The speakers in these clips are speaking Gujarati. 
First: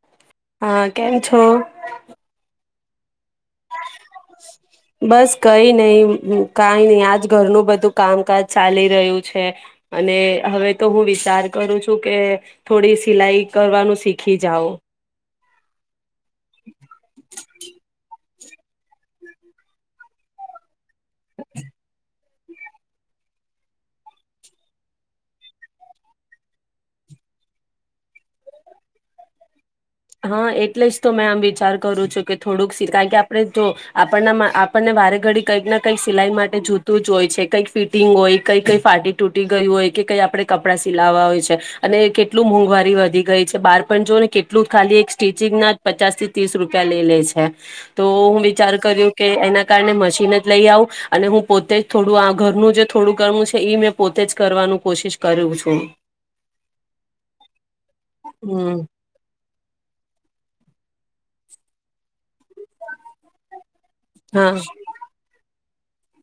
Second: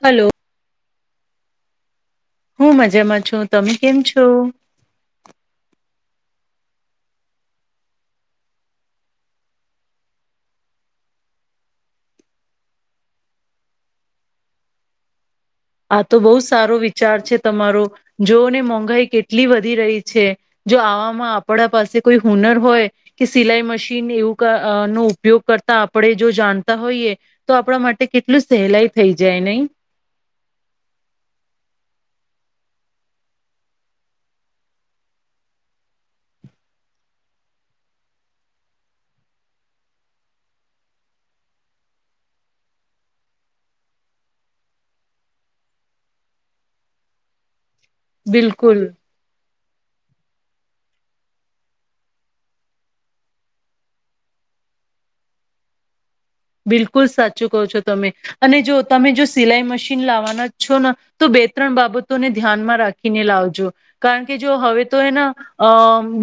હલો. હા કેમ છો? હું મજામાં છું તમે કેમ છો બસ કઈ નહી. કઈ નહી આજ ઘરનું બધું કામકાજ ચાલી રહ્યું છે અને હવે તો હું વિચાર કરું છું કે થોડી સિલાઈ કરવાનું શીખી જાવ. અચા [unintelligible] તો બહુ સારો વિચાર છે તમારો. જોઓને મોંઘાાઈ કેટલી વધી રહી છે. જો આવામાં આપડા પાસે કોઈ હુનર હોય કે સિલાઈ મશીન એવું નો ઉપયોગ કરતા આપણે જો જાણતા હોઈએ તો આપણા માટે કેટલું સહેલાઈ થઈ જાય નહી. હા એટલે જ તો મેં આમ વિચાર કરું છું કે થોડુંક સ કારણ કે આપણે જો આપણના આપણને વારે ઘડી કંઈક ના કંઈક સિલાઈ માટે જૂતું જ હોય છે કઈક ફિટિંગ હોય કંઈ કઈ ફાટી તૂટી ગયું હોય કે કંઈ આપણે કપડાં સિલાવવા હોય છે અને કેટલું મોંઘવારી વધી ગઈ છે બહાર પણ જો ને કેટલું ખાલી એક સ્ટિચિંગ ના પચાસ થી ત્રીસ રૂપિયા લઈ લે છે. તો હું વિચાર બિલકુલ કર્યું કે એના કારણે મશીન જ લઈ આવું અને હું પોતે જ થોડું આ ઘરનું જે થોડું કરવું છે મેં પોતે જ કરવાનું કોશિશ કર્યું છું. બિલકુલ સાચું કહો છો તમે અને હમ જો તમે જો સિલાઈ મશીન [unintelligible] લાવવાના જ છો ને તો બે ત્રણ બાબતોને ધ્યાનમાં રાખીને લાવજો. કારણ કે હા જો હવે તો એના. અ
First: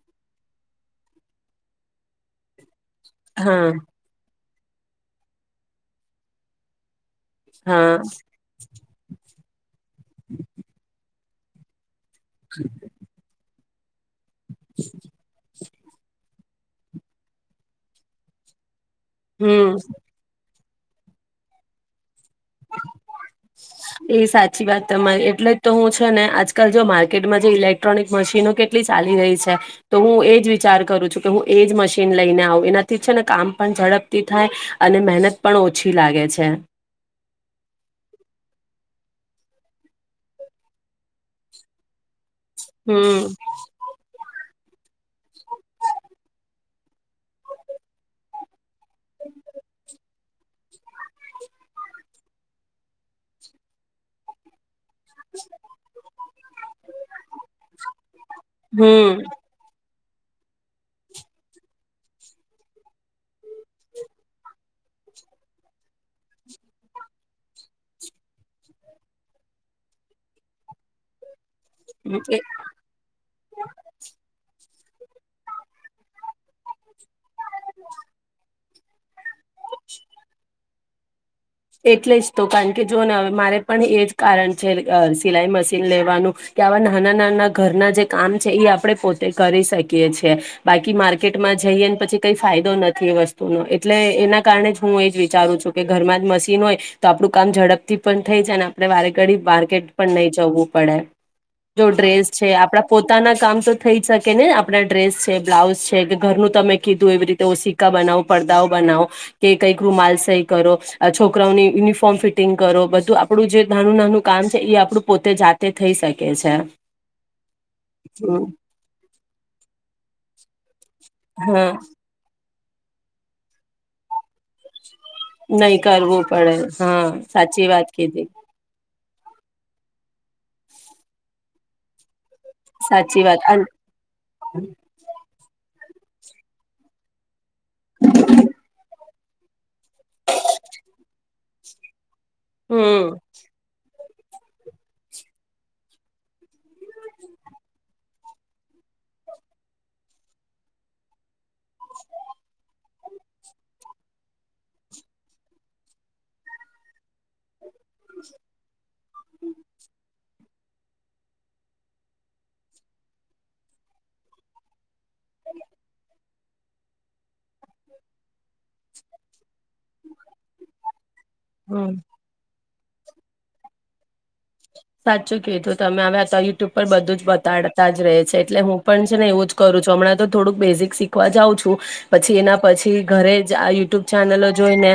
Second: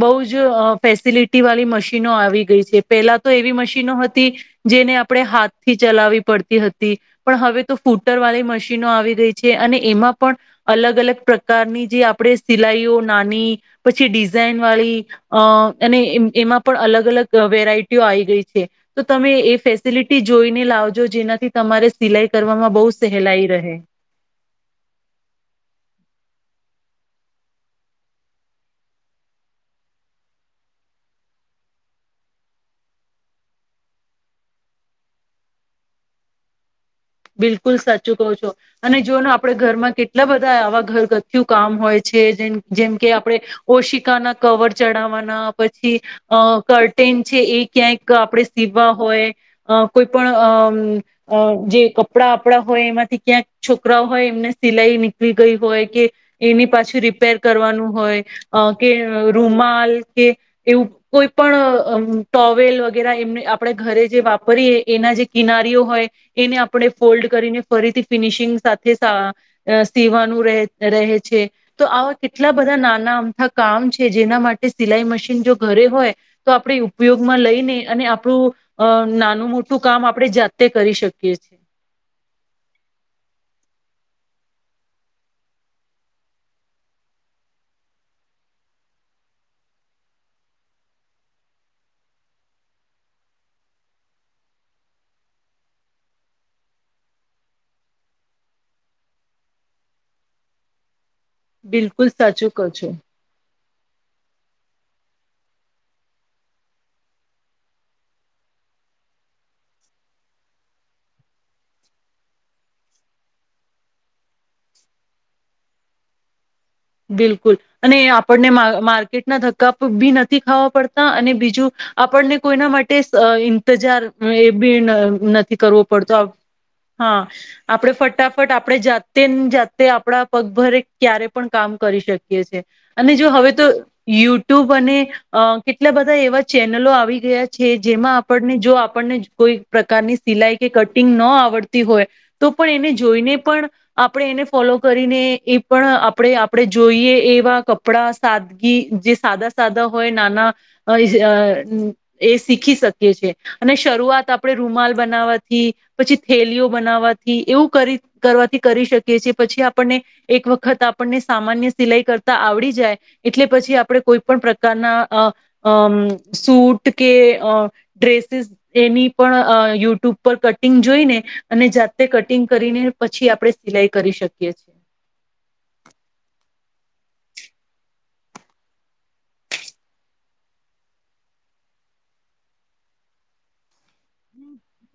બઉ જ ફેસિલિટી વાલી મશીનો આવી ગઈ છે. પેલા તો એવી હા મશીનો હતી. જેને આપ. આપડે હાથથી ચલાવી પડતી હતી. પણ હવે તો હા ફૂટર વાળી મશીનો આવી ગઈ છે. છે અને એમાં પણ અલગ અલગ પ્રકારની જે આપ આપડે સિલાઈઓ નાની. પછી ડીઝ. ઝેન વાલી અ.... અને એમ એમાં પણ અલગ અલગ અ વેરાઈટીઓ આઈ ગઈ છે. તો તમે એ હમ ફેસ એ જોઈને લાવજો જેનાથી તમારે સિલાઈ કરવામાં બહુ સહેલાઈ રહે. એ સાચી વાત તમા એટલે જ તો હું છે ને આજ આજકાલ જો માર્કેટમાં જે ઇલેક્ટ્રોનિક મશીનો કેટલી ચાલી રઈ છે તો ઉ એજ વિચાર કરું છું કે હું એજ મશીન લઈને આવું એનાથી છે ને કામ પણ ઝડપથી થાય અને મહેનત પણ ઓછી લાગે છે. બિલકુલ સાચું કહો છો અને જોઓને આપડે ઘરમાં કેટલા બધા આવા ઘરગથ્થું કામ હોય. છે જેમ જેમકે હમ આપણે ઓશિકાના. કવર ચડાવવાના પછી અ કટેન છે એ ક્યાંક આપણે. સીવા હોય અ કોય પણ અમ અ જે કપડા આપડા હોય એમાંથી ક્યાંક છોકરાઓ હોય એમને. સિલાઈ નીકળી ગઈ હોય કે એની પાછું રિપેર કરવાનું હોય કે હમ રૂમાલ. કે એવું કોઈ પણ અ અમ ટોવેલ વગેરા એમને આપણે ઘરે જે વાપરીએ એનાજે કિનારીઓ હોય એને આપ આપણે ફોલ્ડ કરીને ફરીથી ફિનિશિંગ સાથે સા.. અ.. સીવાનું રે રહે છે. તો આવા એ કેટલા બધા નાના અમથા કામ છે જેના માટે. તે સિલાઈ મશીન જો ઘરે હોય તો આપડે ઉપયોગમાં લઈને અને આપુ અ નાન નુ મોટું કામ આપડે જાતે. કરી શકીએ છીએ. એટલે જ તો કાણ કે જોવને મારે પણ એ જ કારણ છે અ સિલાઈ મશીન લેવાનું કે આવા નાના નાના ઘરના જે કામ છે એ આપણે પોતે કરી શકીએ છીએ બાકી માર્કેટમાં જઈએને પછી કઈ ફાયદો નથી એ વસ્તુનો એટલે એના કારણે જ હું એ જ વિચારું છું કે ઘરમાં જ મશી ટીન હોય તો આપડું કામ ઝડપથી પણ થઈ જાને આપડે વારે ઘડી માર્કેટ પણ નઈ જવું પડે. જો બિલકુલ ડ્રેસ છે સાચું કહો આપડા છો પોતાના કામ તો. થઈજ શકે ને આપણા ડ્રેસ છે બ્લાઉસ છે કે ઘરનું તમે કીધું એવી રીતે ઓસિકા બનાવો પરદાઓ બનાવો કે કંઈક રૂમાલ સઈ કરો અ છો. છોકરાઓની ઈનિફોર્મ ફિટિંગ કરો બધું આપડુ જે નાનું નાનું કામ છે એઈ આપડું પોતે જાતે થઈ શકે છે. બિલકુલ અને હમ આપણને મા અ માર્કેટના ધક્કા પ ભી નથી ખાવા. અ અને હા બીજું આપણને. કોઈના માટે ઇંતજાર એ બી નથી નહી કરવો પડતો કરવું પડે હા સાચી વાત આપડે કીધી ફટાફટ આપણેે જાતે ન જાતે તે આપણા પગભરે ક્યારે પણ કામ કરી શકે. અને સાચી જો વાત હવે અન તો યુટ્યુબ અને અ. કેટલા બધા એવા ચેનલો આવી ગયા છે છે જેમાં આપણને જો આપણને કોઈ પ્રકારની સિલાઈ કે કટિંગ ન આવડતી હોય તો પણ એને હમ જોઈને પણ આપણે એને ફોલો કરીને એ પણ આપ આપણે આપણે જોઈએ એવા કપડાં સાદગી જે સાદા સાદા હોય નાના એ શીખી શકીએ છીએ અને શરૂઆત આપણે રૂમાલ બનાવવાથી પછી થેલીઓ બનાવવાથી એવું કરવાથી કરી શકીએ છીએ પછી આપણને એક વખત આપ આપણને સામાન્ય સિલાઈ કરતા આવડી જાય એટલે પછી આપણે કોઈ પણ પ્રકારના સૂટ કે ડ્રેસીસ એની પણ યુટ્યુબ પર કટિંગ જોઈને અને હમ જાતે કટિંગ કરીને પછી આપડણે સિલાઈ કરી શકીએ છીએ. સાચ કે તો તમે હવે આ તો યુટ્યુબ પણ બધું જ બતાડતા જ રહે છે એટલે હું પણ છે ને એવું જ કરું છું હમણાં તો થોડુંક બેઝિક શીખવા જાઉં છું પછી એના પછી ઘરે જ આ યુટ્યુબ ચેનલો જોઈને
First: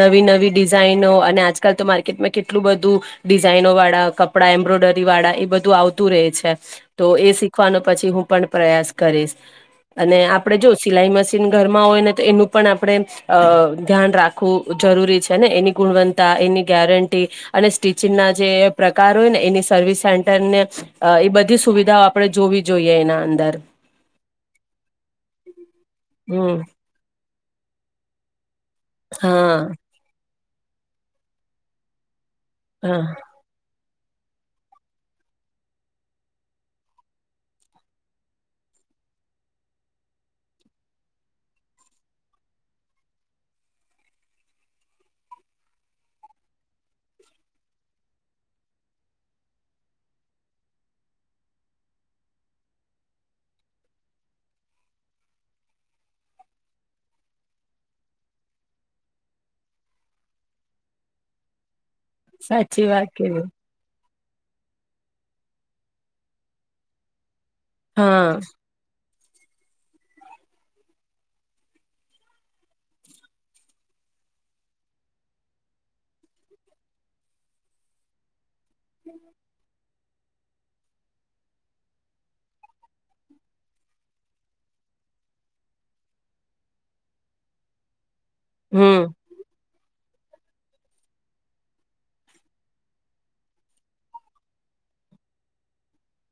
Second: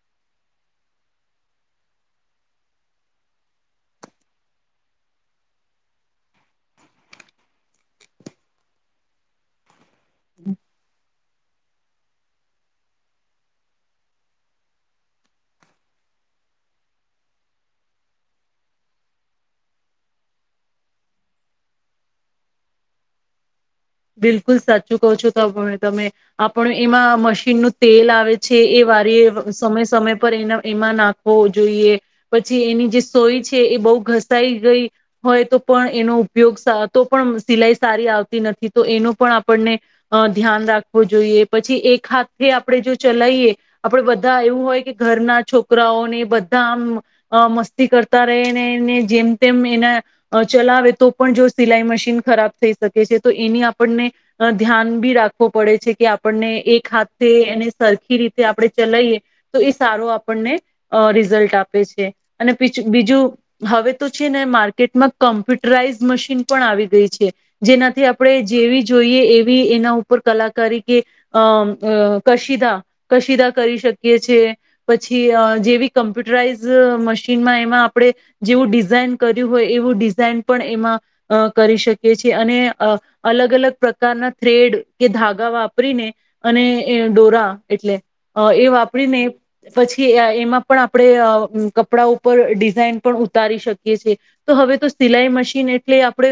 નવી નવી ડિઝાઇનો અને આજકાલ તો માર્કેટમાં કેટલું બધું ડિઝાઇનો વાળા કપડા એમ્બ્રોઇડરી વાળા એ બધું આવતું રહે છે તો એ શીખવાનો પછી હું પણ પ્રયાસ કરીશ. અને, આપડે જો સિલાઈ મસી ન ઘરમાં હોય ને, તો એનું પણ આપણે ધ્યાન રાખવું જરૂરી છે ને, એની ગુણવત્તા એની ગેરંટી અને સ્ટિચિંગના જે પ્રકાર હોય ને એની સર્વિસ સેન્ટર ને, એ બધી સુવિધાઓ આપણે જોવી જોઈએ, એના અંદર. બિલકુલ સાચું કહો છો તો [unintelligible] તમે. હમ આપણ એમાં મશી નનું તેલ આવે છે, એ વારીએ હા સમય સમય પર એ એમાં નાખવો જોઈએ. પછી એની જે હા સોય છે, એ બહુ ઘસાઈ ગઈ હોય, તો પણ એનો ઉપયોગ સા, તો પણ સિલાઈ સારી આવતી નથી. તો એનું પણ આપણને ધ્યાન રાખવું જોઈએ. પછી એક હાથે આપણે જો ચલાઈએ, આપણેે બધા એવું હોય કે ઘરના છોકરાઓને બધા આમ મસ્તી કરતા રહે ને એને જેમ તેમ એના ચલાવે, તો પણ જો સિલાઈ મશીન ખરાબ થઈ શકે છે. તો એની આ આપણને ધ્યાન બી રાખવું પડે છે, કે આપણને એક હાથ એને સરખી રીતે આપણે ચલાઈએ, તો એ સારો આપણને રિઝલ્ટ આપે. આપે છે. અને સાચી વાત બીજું કીધી હવે તો છે ને માર્કેટમાં કોમ્પ્યુટરાઈઝ મશીન પણ આવી ગઈ છે. જેનાથી હા આપડે જેવી જોઈએ એવી એના ઉપર કલાકારી કે અ કશીદા કશીદા કરી શકીએ છે. પછી જેવી કમ્પ્યુટરાઈઝ મશીનમાં એમાં આપણે જેવું ડિઝાઇન કર્યું હોય એવું ડિ ઝાઈન પણ એમાં અ કરી શકીએ છીએ, અને અ અલગ અલગ પ્રકારના થ્રેડ કે ધાગા વાપરીને અને ડોરા એટલે અ એ હમ વાપરીને પછી એમાં પણ આપણે કપડા ઉપર ડિઝાઇન પણ ઉતારી શકીએ છે તો હવે તો સિલાઈ મશીન એટલે આપણે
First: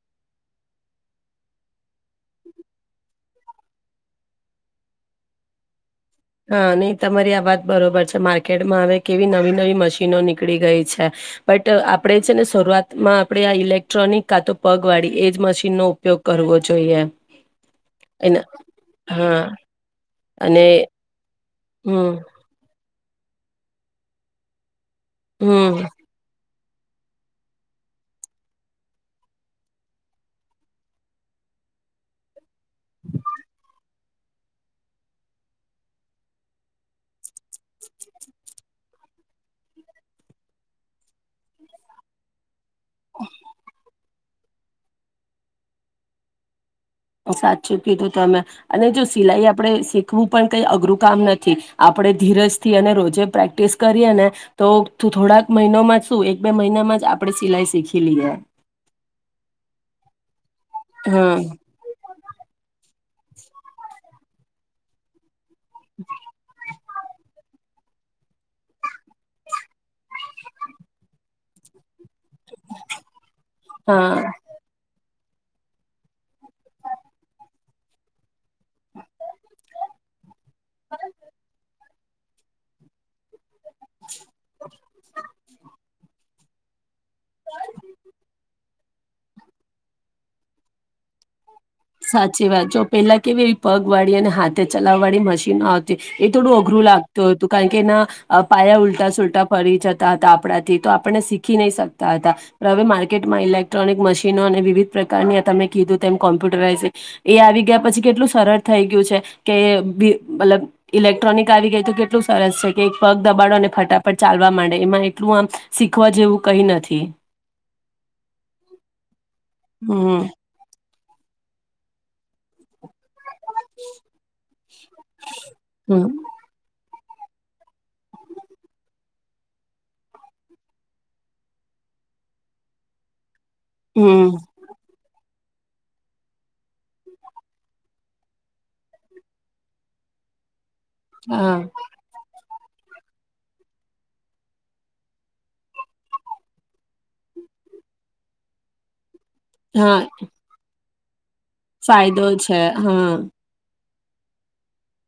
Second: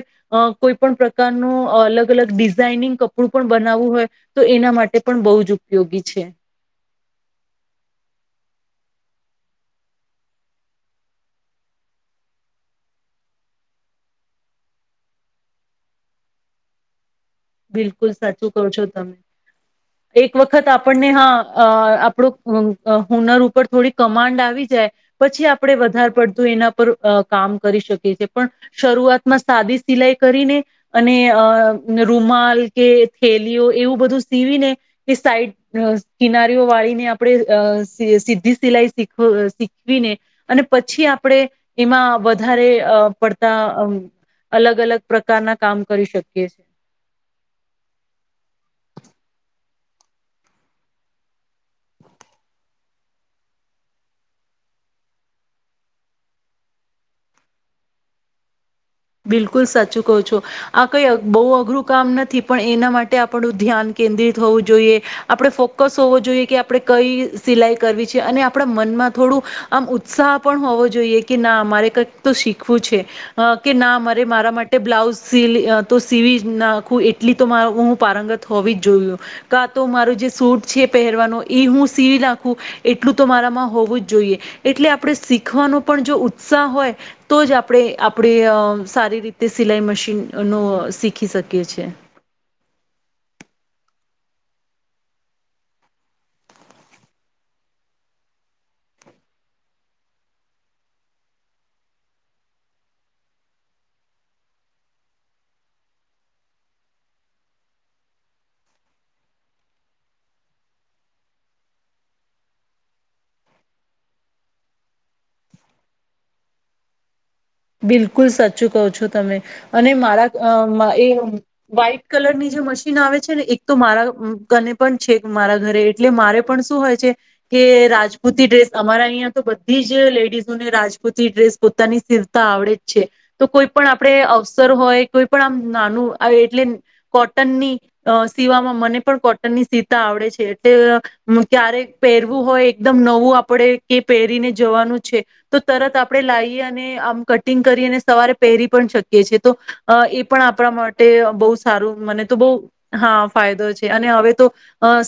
કોઈ પણ પ્રકારનો અલગ અલગ ડિઝાઇનિંગ કપડું પણ બનાવવું હોય તો એના માટે પણ બહુ જ ઉપયોગી છે. હા નહી તમારી આ વાત બરોબર છે માર્કેટમાં હવે કેવી નવી નવી મશીનો નીકળી ગઈ છે બટ આપડે છે ને શરૂઆતમાં આપણે આ ઇલેક્ટ્રોનિક કા તો પગ વાળી એજ મશીનનો ઉપયોગ કરવો જોઈએ. બિલકુલ એના સાચું કહો છો તમે હા એક વખત અને આપણ ને હા અ હમ આપણું અ હુનર ઉપર થોડી કમાન્ડ આવી જાય પછી હમ આપડે વધારે પડતું એના કામ કરી શકી છે પણ શરૂઆતમાં સાદી સિલાઈ કરીને અને અ નરૂ રૂમાલ કે થેલીઓ એવું બધું સીવીને એ સાઈડ કિનારીઓ વાળીને આપણે સીધી સિલાઈ સીખ શીખવીને અને પછી આપણે એમાં વધારે અ પડતા અ અલગ અલગ પ્રકારના કામ કરી શકીએ. સાચચું કય્યું હતું તમે અને જો સિલાઈ આપણે શીખવું પણ કઈ અઘરું કામ નથી આપણે ધીરજથી અને રોજે પ્રેક્ટિસ કરીએ ને તો થોડાક મહિનોમાં શું એક બે મહિનામાં જ આપણે સિલાઈ શીખી લઈએ. બિલકુલ સાચું કહો છો. આ કઈ હા બહુ અઘરું કામ નથી પણ એના માટે તે આપણું ધ્યાન કેન્દ્રિત હોવું જોઈએ. આપણે ફોકસ હોવો જોઈએ કે આપણે કઈ સિલાઈ કરવી છે અને આપણા મનમાં થોડું આમ ઉત્સાહ પણ હોવો જોઈએ કે ના મારે કંઈક તો શીખવું છે. ના હા મારે મારા માટે બ્લા લાઉઝ તો સીલ અ સીવી જ નાખું એટલી તો મારાં હું પારંગત હોવી જ જોયું કા તો મારું જે સૂટ છે પહેરવાનો ઈ હું સીવી નાખું એટલું તો મારામાં હોવું જ જોઈએ એટલે આપણે શીખવાનું પણ જો ઉત્સાહ હોય તો જ આપણે આપ આપણે સારી રીતે સિલાઈ મશીનનું શીખી શકીએ. છીએ સાચી વાત જો પેલા કેવી પગ વાળી અને હાથે ચલાવ વાળી મશીનો આવતી એ થોડું અઘરું લાગતું હતું કારણ કે એના પાયા ઉલટા સુલટા ફરી જતા હતા આપણાથી તો આપણને શીખી નહી શકતા હતા પણ હવે માર્કેટમાં ઇલેક્ટ્રોનિક મશીનો અને વિવિધ પ્રકારની તમે કીધું તેમ કોમ્પ્યુ એ આવી ગયા પછી કેટલું સરળ થઈ ગયું છે કે મતલબ ઇલેક્ટ્રોનિક આવી ગઈ તો કેટલું સરસ છે કે એક પગ દબાડોને ફટાફટ ચાલવા માંડે એમાં એટલું આમ શીખવા જેવું કઈ નથી. બિલકુલ સાચું કહો છો તમે અને હમ મારા એ વ્હાઈટ કલર ની જે મશ ન આવે છે ને એક તો મારા કને પણ છે મારા ઘરે હમ એટલે મારે પણ શું હોય છે કે રાજપૂતિ ડ્રેસ અમારા અહિયા તો બધી જ લેડીઝોને રાજપૂતી ડ્રેસ પોતાની સ તો આવડે જ છે. તો કોઈ પણ આપડે હમ અવસર હોય કોઈ પણ આમ નાનું એટલે કોટનની સીવામાં મને પણ કોટનની સીતા આવડે છે એટલે હા ક્યારેક પહેરવું હોય એકદમ નવું આપડે કે પહેરીને જવાનું છે તો તરત આપણે લાયએ અને આમ કટિંગ કરી અને સવારે પહેરી પણ શક છે તો હા એ પણ આપણા માટે તે બહ સારું ફાયદો મને તો બઉ છે હા ફાયદો છે. અને હવે તો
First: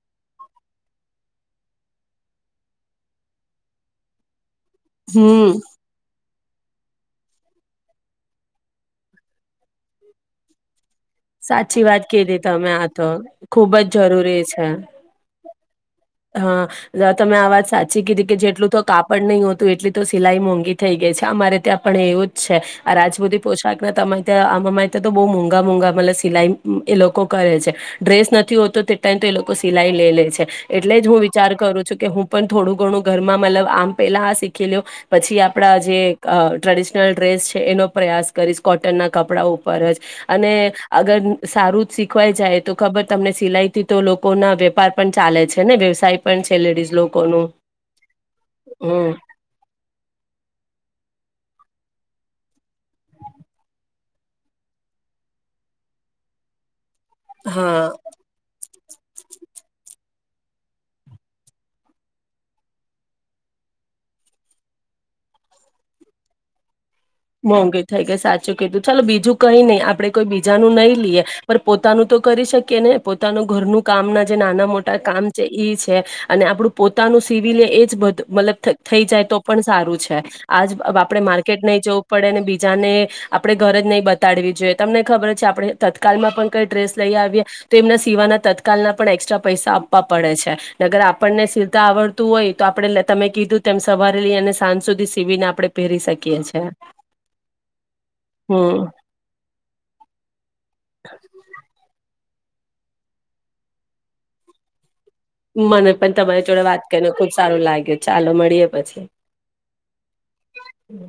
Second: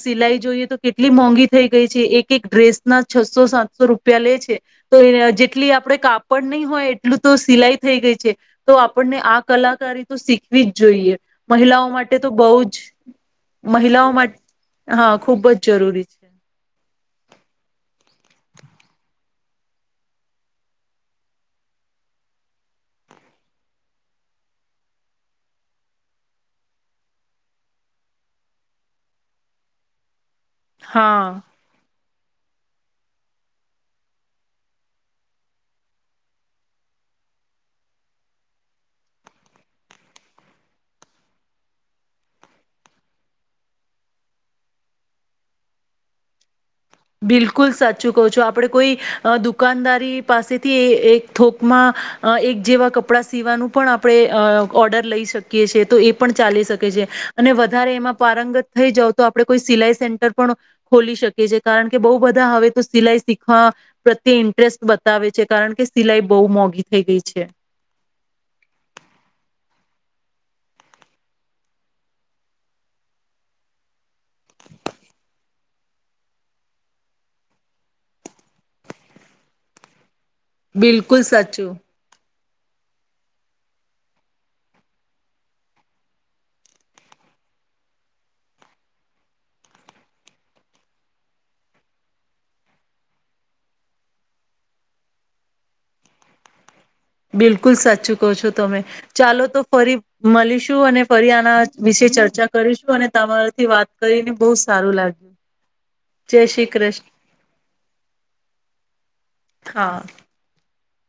સિલાઈ જોઈએ તો કેટલી મોંઘી થઈ ગઈ છે એક એક ડ્રેસ ના છસો સાતસો રૂપિયા લે છે. તો હમ જેટલી આપણેે કાપ પડ નહીં હોય એ એટલું તો સિલાઈ થઈ ગઈ છે તો આપણને આ કલાકારી તો શીખવી જ જોઈએ સાચી મહિલાઓ વાત માટે તો કીધી બહ તમે જ આ તો ખુબ જ મહિલાઓ જરૂરી છે માટે હા ખુબ જ જરૂરી છે હા તમે આ વાત સાચી કીઘી. કે જેટલું તો કાપડ નહીં હોતું એટલી તો સિલાઈ મોંઘી થઈ ગઈ છે અમારે ત્યાં પણ એવું જ છે આ રાજપૂતિ પોશાક ના ત્યાં અરે ત્યાં તો બહુ મોંઘા મોંઘા મત સિલાઈ એ લોકો કરે છે ડ્રેસ નથી હોતો તે ટ તો એ લોકો સિલાઈ લઈ લે છે. એટલે જ હું હા વિચાર કરું છું કે હું પણ થોડું ઘણું ઘરમાં મતલબ આમ પેલા આ શીખી લ્યો પછી આપણા જે ટ્રેડિશનલ ડ્રેસ છે એનો પ્રયાસ કરીશ કોટનના કપડા ઉપર જ અને અગર સારું જ સીખવાઈ જાય તો ખબર તમને સિલાઈથી તો લોકો ના વેપાર પણ ચાલે છે. ને વ્યવસાય પણ છે. લેડીઝ લોકોનું બિલકુલ સાચું કવ છું આપણે કોઈ હમ દુકાનદારી પાસેથી એક થકમાં એક જેવા કપડાં સીવાનું પણ આપણે ઓર્ડર લઈ શકીએ છેએ તો એ પણ ચાલી શકે. અને હા વધારે એમાં પારંગત થઈ જાવ તો આપ કોઈ સિલાઈ પણ ખોલી શકે છે. કારણ કે બહુ બધા હવે તો સિલાઈ શીખવા પ્રત્યે ઇન્ટરેસ્ટ બતાવે છે કારણ કે સિલાઈ બહુ મોંઘી થઈ ગઈ છે મોંઘી થઈ ગઈ સાચું કીધું ચાલો બીજું કઈ નહી આપડે કોઈ બીજા નું નહી લઈએ પણ પોતાનું તો કરી શકીએ ને પોતાનું ઘરનું કામના જે નાના મોટા કામ છે છે અને આપડું પોતાનું સીવી લઈએ એ જ બધ મતલબ થઈ જાય તો પણ સારું છે. આજ આપડે બિલકુલ માર્કેટ સાચું નહી જ આપ બીજાને આપડણે ઘર જ નહી બતાડવી જોઈએ તમને ખબર છે આપણે તત્કાલમાં પણ કઈ ડ્રેસ લઈ આવીએ તો એમના સીવાના તત્કાલના પણ એક્સ્ટ્રા પૈસા આપવા પડે છે અગર આપણને સીતા આવડતું હોય તો આપણે તમે કીધું તેમ સવારે લઈ અને સાંજ સુધી સીવીને આપડણે પહેરી શકીએ છે. બિલકુલ સાચું કહો છો તમે ચાલો તો ફરી મળીશું અને ફરી આના વિશે ચર્ચા ચા કરીશું અને તમારાથી વાત કરીને બહુ સારું લાગ મને પણ તમારી જોડે વાત કરીને ખુબ સારું લાગે ચાલો મળીએ પછી. હા હમ.